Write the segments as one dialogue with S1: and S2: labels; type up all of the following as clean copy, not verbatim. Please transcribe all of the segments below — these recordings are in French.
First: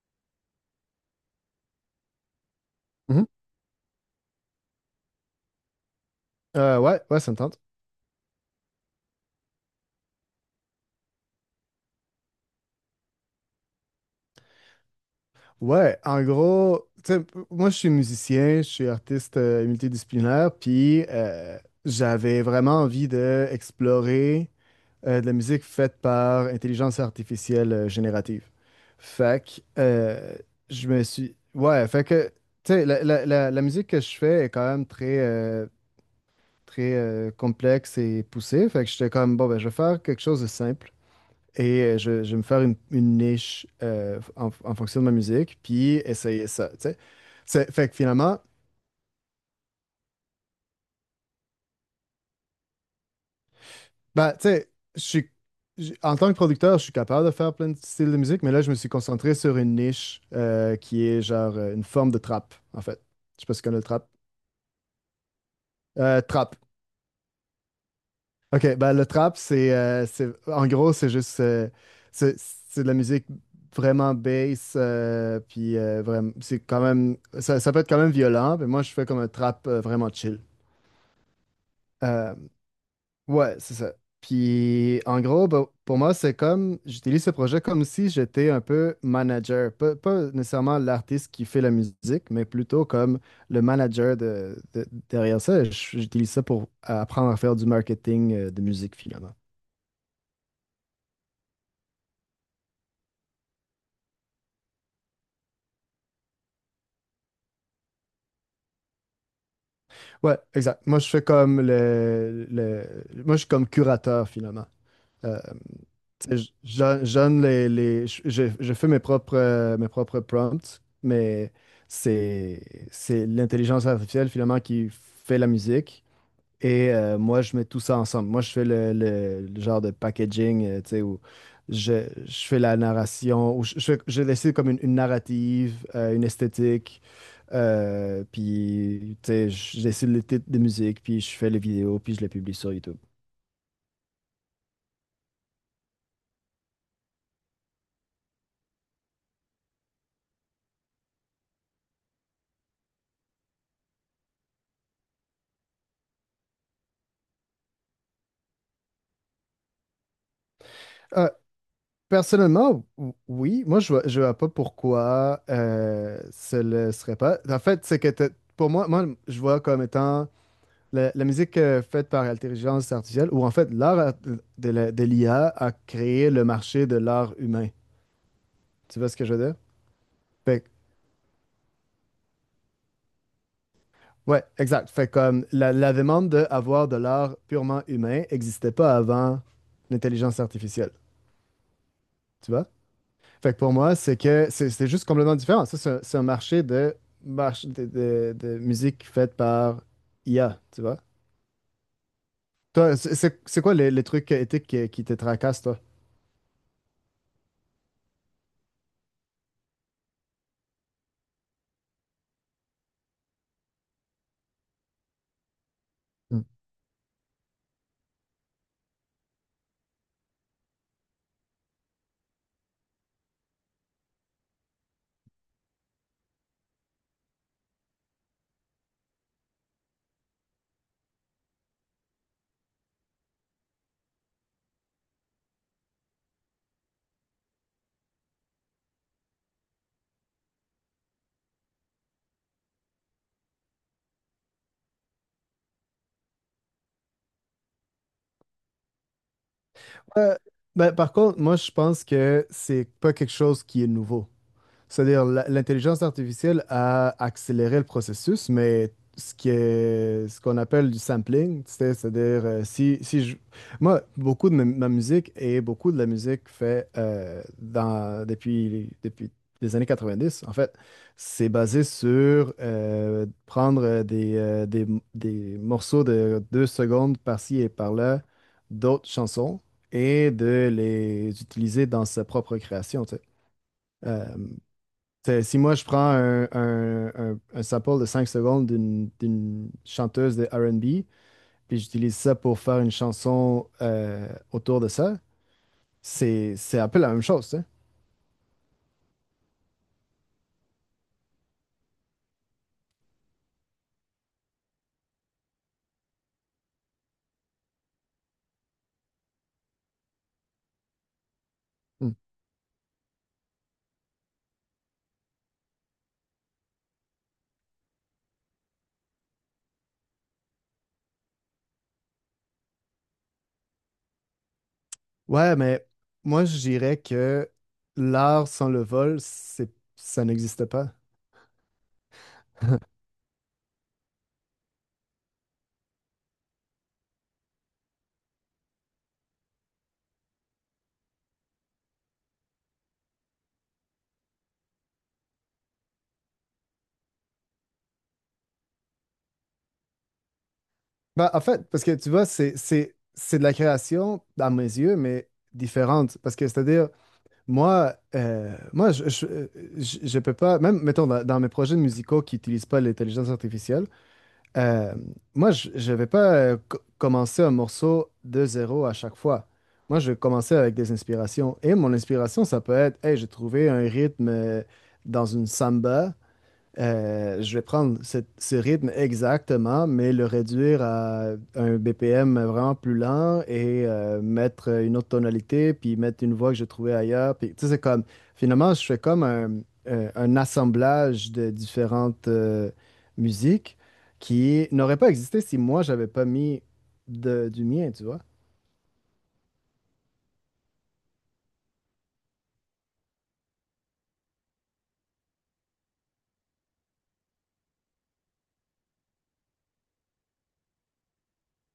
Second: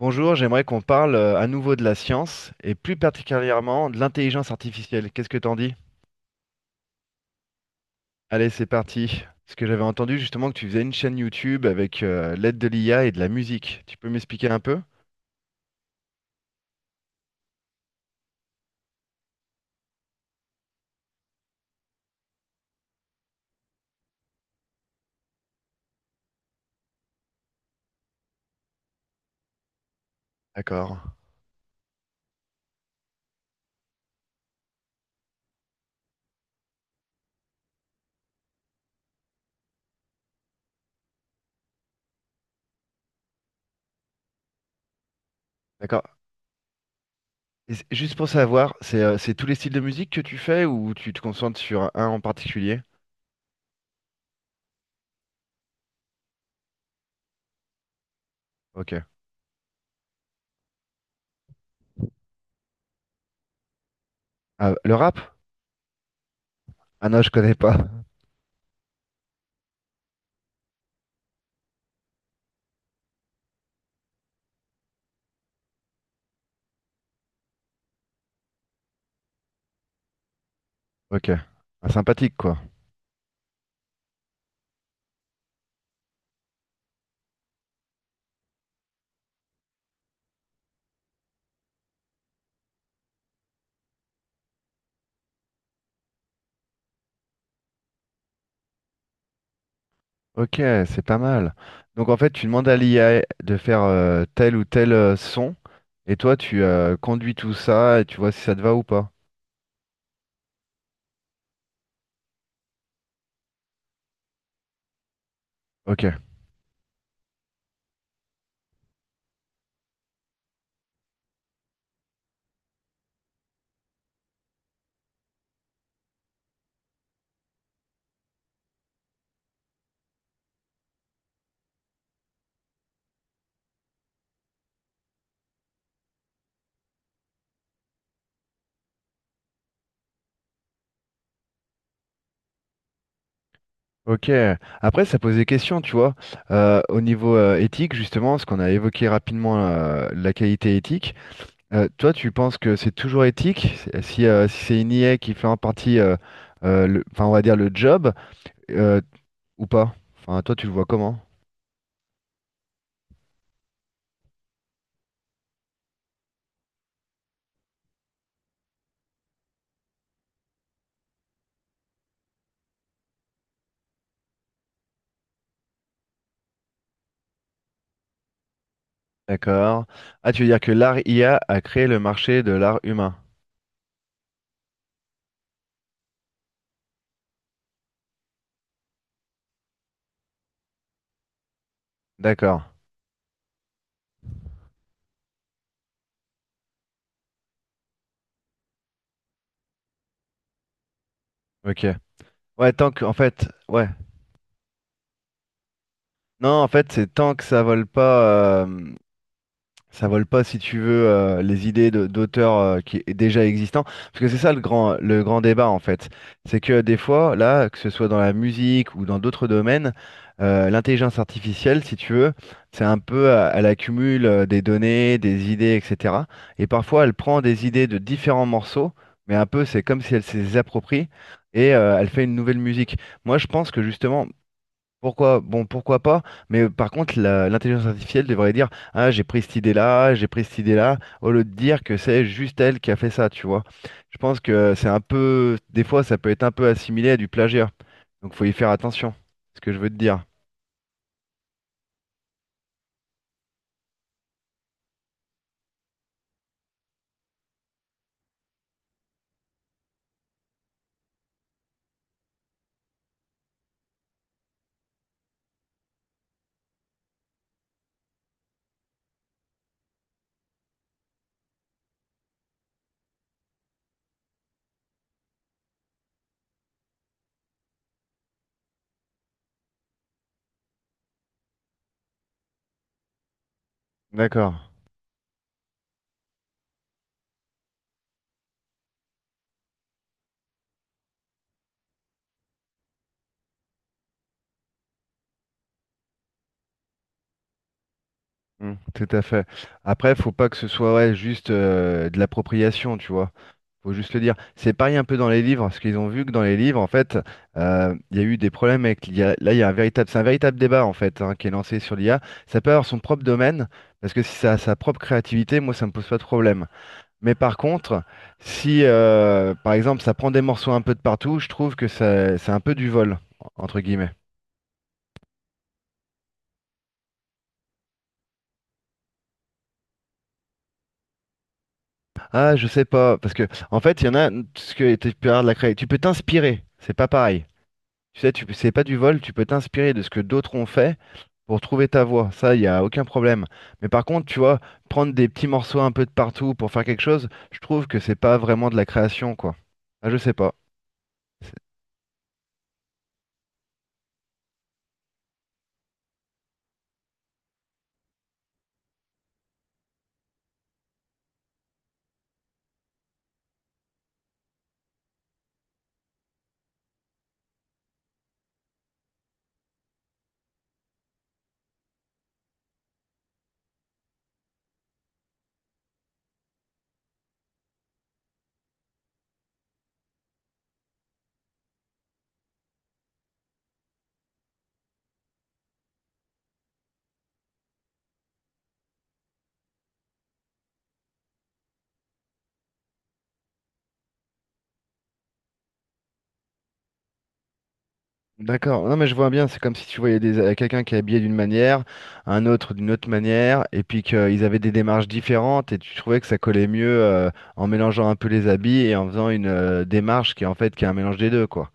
S1: Bonjour, j'aimerais qu'on parle à nouveau de la science et plus
S2: Mhm.
S1: particulièrement de l'intelligence artificielle. Qu'est-ce que t'en dis?
S2: Ouais, ouais, ça me tente.
S1: Allez, c'est parti. Parce que j'avais entendu justement que tu faisais une chaîne YouTube avec l'aide de l'IA et de la musique. Tu peux m'expliquer un peu?
S2: Ouais, en gros, tu sais, moi je suis musicien, je suis artiste multidisciplinaire, puis j'avais vraiment envie d'explorer de la musique faite par intelligence artificielle générative. Fait que je
S1: D'accord.
S2: me suis. Ouais, fait que, tu sais, la musique que je fais est quand même très, complexe et poussée. Fait que j'étais comme, bon, ben, je vais faire quelque chose de simple. Et je vais me faire une niche en, en fonction de ma musique, puis
S1: D'accord.
S2: essayer ça, tu sais. Fait que
S1: Juste pour
S2: finalement,
S1: savoir, c'est tous les styles de musique que tu fais ou tu te concentres sur un en particulier?
S2: bah, tu sais, en tant que producteur, je suis capable de faire plein de styles de musique, mais là, je me suis
S1: Ok.
S2: concentré sur une niche qui est genre une forme de trap, en fait. Je sais pas si tu connais le trap.
S1: Ah, le rap?
S2: Trap.
S1: Ah non, je connais pas.
S2: OK, ben le trap, en gros, c'est de la musique vraiment bass, puis vraiment, c'est quand même ça, ça peut être quand même violent, mais moi je fais comme un trap vraiment chill.
S1: Ok. Ah,
S2: Euh,
S1: sympathique quoi.
S2: ouais, c'est ça. Puis en gros, ben, pour moi, c'est comme j'utilise ce projet comme si j'étais un peu manager, pas nécessairement l'artiste qui fait la musique, mais plutôt comme le manager derrière ça. J'utilise ça pour apprendre à faire du marketing de musique finalement.
S1: Ok, c'est pas mal. Donc en fait, tu demandes à l'IA de faire tel ou tel son, et toi, tu conduis tout ça et tu vois si ça te va ou pas.
S2: Ouais, exact. Moi, je suis comme curateur, finalement. Euh,
S1: Ok,
S2: tu sais, je donne les- je fais mes propres prompts, mais c'est, c'est l'intelligence artificielle, finalement, qui fait la musique. Et moi, je mets tout ça ensemble. Moi, je fais le genre de packaging, tu sais, où je fais la narration, où je décide comme une narrative, une esthétique, puis, tu sais, je décide les titres de musique, puis je fais les vidéos, puis je les publie sur YouTube.
S1: ok. Après, ça pose des questions, tu vois. Au niveau éthique, justement, ce qu'on a évoqué rapidement, la qualité éthique. Toi, tu penses que c'est toujours éthique? Si c'est une IA qui fait en partie, enfin, on va dire le job, euh, ou pas? Enfin, toi, tu le vois comment?
S2: Euh, personnellement, oui, moi, je vois pas pourquoi ce le serait pas. En fait, pour moi, moi, je vois comme étant la, la musique faite par l'intelligence artificielle, ou en fait de l'IA a créé le marché de l'art humain. Tu vois ce que je veux dire?
S1: D'accord. Ah, tu veux dire
S2: Fait que-
S1: que l'art IA a créé le marché de l'art humain.
S2: ouais, exact. Fait comme la demande d'avoir de l'art purement humain n'existait pas avant l'intelligence artificielle. Tu
S1: D'accord.
S2: vois? Fait que pour moi, c'est que c'est juste complètement différent. Ça, c'est un marché de, marche- de musique faite par IA, tu vois?
S1: Ok. Ouais, tant
S2: Toi,
S1: que, en fait,
S2: c'est quoi
S1: ouais.
S2: les trucs éthiques qui te tracassent, toi?
S1: Non, en fait, c'est tant que ça vole pas. Ça vole pas, si tu veux, les d'auteurs qui est déjà existants. Parce que c'est ça le grand débat, en fait. C'est que des fois, là, que ce soit dans la musique ou dans d'autres domaines, l'intelligence artificielle, si tu veux, c'est un peu, elle accumule des données, des idées, etc. Et parfois, elle prend des idées de différents morceaux, mais un peu, c'est comme si elle s'est les approprie et elle fait une nouvelle musique. Moi, je pense que justement, pourquoi? Bon, pourquoi pas? Mais par contre, l'intelligence artificielle devrait dire, ah, j'ai pris cette idée-là, j'ai pris cette idée-là, au lieu de dire que c'est juste elle qui a fait ça, tu vois. Je pense que c'est un peu, des fois, ça peut être un peu assimilé à du plagiat. Donc, faut y faire attention. C'est ce que je veux te dire.
S2: Ouais. Ben, par contre, moi, je pense que c'est pas quelque chose qui est nouveau. L'intelligence artificielle a accéléré le processus, mais ce qu'on appelle du sampling, tu sais, c'est-à-dire, si je, moi, beaucoup de ma musique et beaucoup de la musique fait depuis les années 90, en fait, c'est basé sur prendre des morceaux de deux secondes par-ci et par-là d'autres chansons et de les utiliser dans sa propre création, tu sais. Euh,
S1: D'accord.
S2: T'sais, si moi je prends un sample de 5 secondes d'une chanteuse de R&B, puis j'utilise ça pour faire une chanson autour de ça, c'est un peu la même chose, tu sais.
S1: Mm, tout à fait. Après, faut pas que ce soit ouais, juste de l'appropriation, tu vois. Faut juste le dire. C'est pareil un peu dans les livres, parce qu'ils ont vu que dans les livres, en fait, il y a eu des problèmes avec l'IA. Là, il y a un véritable, c'est un véritable débat en fait hein, qui est lancé sur
S2: Mm.
S1: l'IA. Ça peut avoir son propre domaine, parce que si ça a sa propre créativité, moi, ça me pose pas de problème. Mais par contre, si, par exemple, ça prend des morceaux un peu de partout, je trouve que ça, c'est un peu du vol. Entre guillemets.
S2: Ouais, mais moi je dirais que l'art sans le vol, c'est ça n'existe pas.
S1: Ah, je sais pas, parce que en fait, il y en a, ce que tu peux avoir tu peux t'inspirer, c'est pas pareil. Tu sais, c'est pas du vol, tu peux t'inspirer de ce que d'autres ont fait pour trouver ta voie. Ça, il n'y a aucun problème. Mais par contre, tu vois, prendre des petits morceaux un peu de partout pour faire quelque chose, je trouve que c'est pas vraiment de la création, quoi. Ah, je sais pas.
S2: Bah, en
S1: C'est-
S2: fait, parce que tu vois, c'est de la création, à mes yeux, mais différente. Parce que c'est-à-dire, Moi, moi je peux pas, même mettons dans mes projets musicaux qui n'utilisent pas l'intelligence artificielle, euh, je vais pas commencer un morceau de zéro à chaque fois. Moi je vais commencer avec des inspirations. Et mon inspiration, ça peut être, hey, j'ai trouvé un rythme dans une samba. Je vais prendre ce rythme exactement, mais le réduire à un BPM vraiment plus lent et mettre une autre tonalité, puis mettre une voix que j'ai trouvée ailleurs. Puis, tu sais, c'est comme, finalement, je fais comme un assemblage de différentes musiques qui n'aurait pas existé si moi, j'avais pas mis du mien, tu vois.
S1: D'accord. Non, mais je vois bien, c'est comme si tu voyais quelqu'un qui est habillé d'une manière, un autre d'une autre manière, et puis qu'ils avaient des démarches différentes, et tu trouvais que ça collait mieux en mélangeant un peu les habits et en faisant une démarche qui est en fait qui est un mélange des deux, quoi.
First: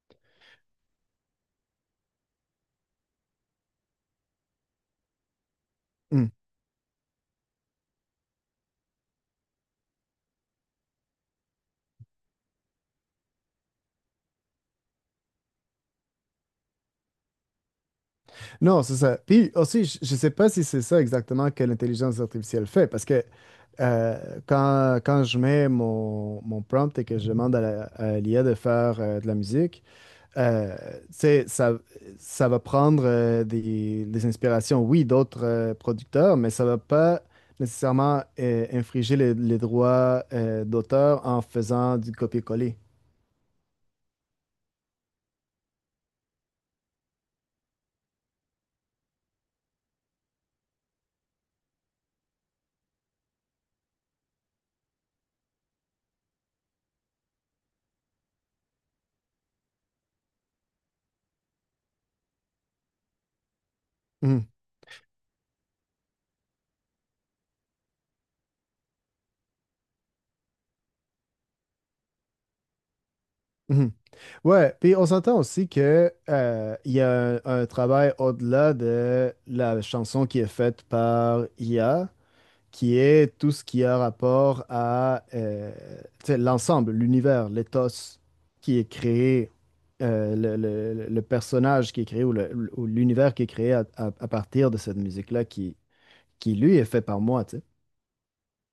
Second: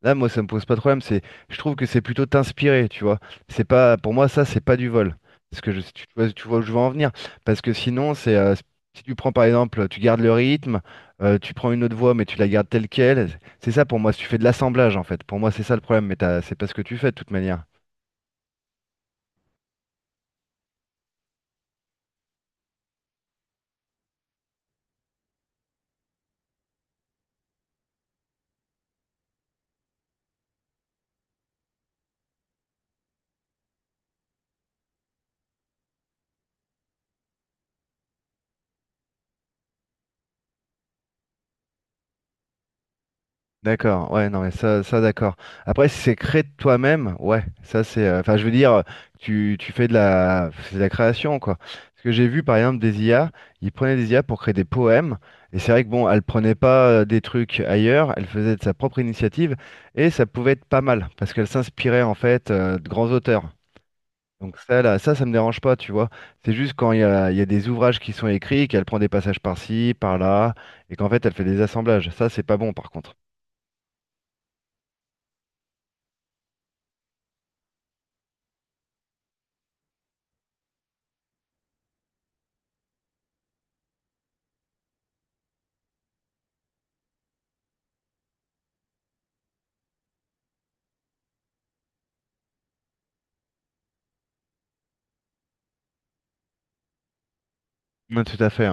S1: Là, moi, ça me pose pas de problème. C'est, je trouve que c'est plutôt t'inspirer, tu vois. C'est pas, pour moi, ça, c'est pas du vol. Parce que tu vois où je veux en venir. Parce que sinon, si tu prends par exemple, tu gardes le rythme, tu prends une autre voix, mais tu la gardes telle quelle. C'est ça pour moi. Si tu fais de l'assemblage, en fait. Pour moi, c'est ça le problème. Mais c'est pas ce que tu fais de toute manière.
S2: Non, c'est ça. Puis aussi, je ne sais pas si c'est ça exactement que l'intelligence artificielle fait, parce que euh, quand je mets mon prompt et que je demande à à l'IA de faire de la musique, euh, tu sais, ça va prendre des inspirations, oui, d'autres producteurs, mais ça va pas nécessairement infriger les droits d'auteur en faisant du copier-coller.
S1: D'accord, ouais, non, mais ça d'accord. Après, si c'est créé de toi-même, ouais, ça c'est. Enfin, je veux dire, tu fais c'est de la création, quoi. Parce que j'ai vu, par exemple, des IA, ils prenaient des IA pour créer des poèmes, et c'est vrai que bon, elle prenait pas des trucs ailleurs, elle faisait de sa propre initiative, et ça pouvait être pas mal, parce qu'elle s'inspirait en fait de grands auteurs. Donc ça, là, ça me dérange pas, tu vois. C'est juste quand il y a des ouvrages qui sont écrits, qu'elle prend des passages par-ci, par-là, et qu'en fait, elle fait des assemblages. Ça, c'est pas bon, par contre.
S2: Mhm. Ouais, puis on s'entend aussi que il y a un travail au-delà de la chanson qui est faite par IA, qui est tout ce qui a rapport à tu sais, l'ensemble, l'univers, l'éthos qui est créé, le personnage qui est créé ou ou l'univers qui est créé à partir de cette musique-là qui lui est fait par moi, tu sais.
S1: Ouais, tout à fait.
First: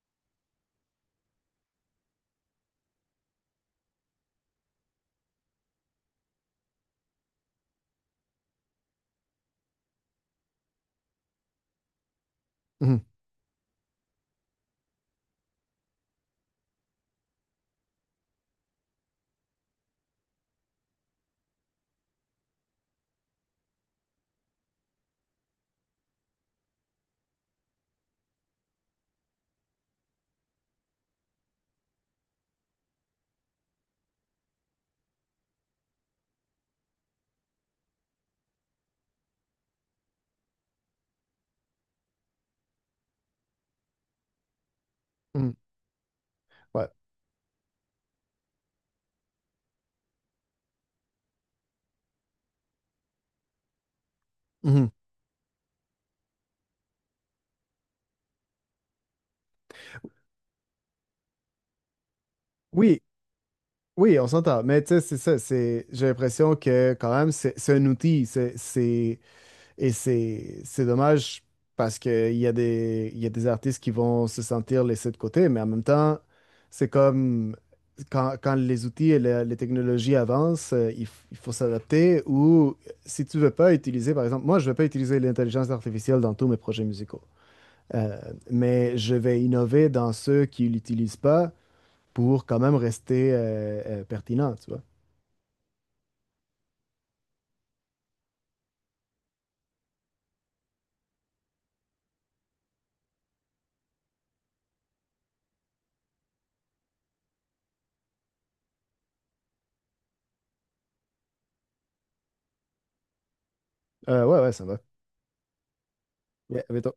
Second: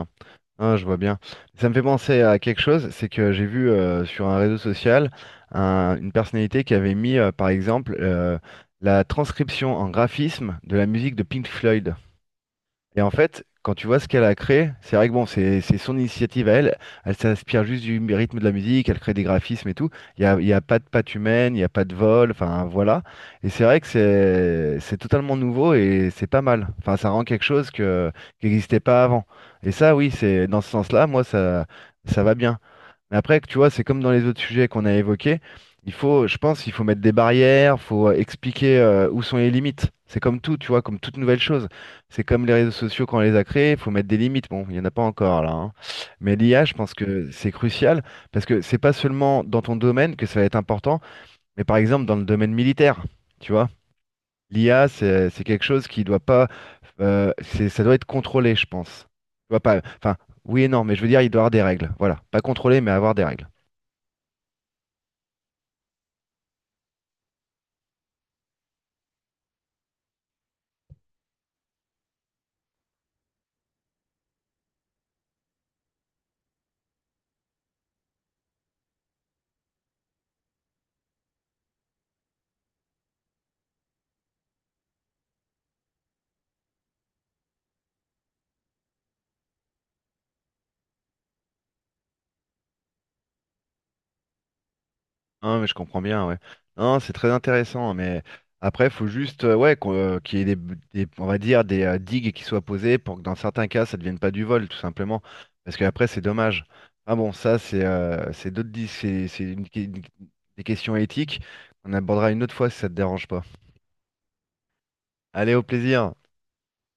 S1: Ah, je vois bien. Ça me fait penser à quelque chose, c'est que j'ai vu sur un réseau social une personnalité qui avait mis, par exemple, la transcription en graphisme de la musique de Pink Floyd. Et
S2: Mhm.
S1: en fait, quand tu vois ce qu'elle a créé, c'est vrai que bon, c'est son initiative à elle. Elle s'inspire juste du rythme de la musique, elle crée des graphismes et tout. Il y a pas de patte humaine, il n'y a pas de vol, enfin voilà. Et c'est vrai que c'est totalement nouveau et c'est pas mal. Enfin, ça rend quelque chose que, qui n'existait pas avant. Et ça, oui, c'est dans ce sens-là, moi, ça va bien. Mais après, tu vois, c'est comme dans les autres sujets qu'on a évoqués. Il faut, je pense, il faut mettre des barrières, faut expliquer où sont les limites. C'est comme tout, tu vois, comme toute nouvelle chose. C'est comme les réseaux sociaux quand on les a créés, il faut mettre des limites. Bon, il n'y en a pas encore là,
S2: Mhm.
S1: hein. Mais l'IA, je
S2: Ouais.
S1: pense que c'est crucial parce que c'est pas seulement dans ton domaine que ça va être important, mais par exemple dans le domaine militaire, tu vois. L'IA,
S2: Mhm.
S1: c'est quelque chose qui doit pas, ça doit être contrôlé, je pense. Tu vois pas, enfin, oui et non, mais je veux dire, il doit y avoir des règles. Voilà, pas contrôlé, mais
S2: Oui,
S1: avoir des règles.
S2: oui, on s'entend. Mais tu sais, c'est ça. J'ai l'impression que quand même, c'est un outil. Et c'est c'est dommage parce qu'il y a des artistes qui vont se sentir laissés de côté. Mais en même temps, c'est comme quand les outils et les technologies avancent, il faut s'adapter. Ou si tu veux pas utiliser, par exemple, moi, je ne vais pas utiliser l'intelligence artificielle dans tous mes projets musicaux. Euh, mais je vais innover dans ceux qui ne l'utilisent pas pour quand même rester pertinent, tu vois.
S1: Non, mais je comprends bien, ouais. Non, c'est très intéressant, hein, mais après, il faut juste ouais, qu'il y ait on va dire, des digues qui soient posées pour que dans certains cas, ça ne devienne pas du vol, tout simplement. Parce qu'après, c'est dommage. Ah bon, ça, c'est des questions éthiques. On abordera une autre fois si ça te dérange pas.
S2: Ouais, ouais, ça va.
S1: Allez, au plaisir.
S2: Ouais, mais toi-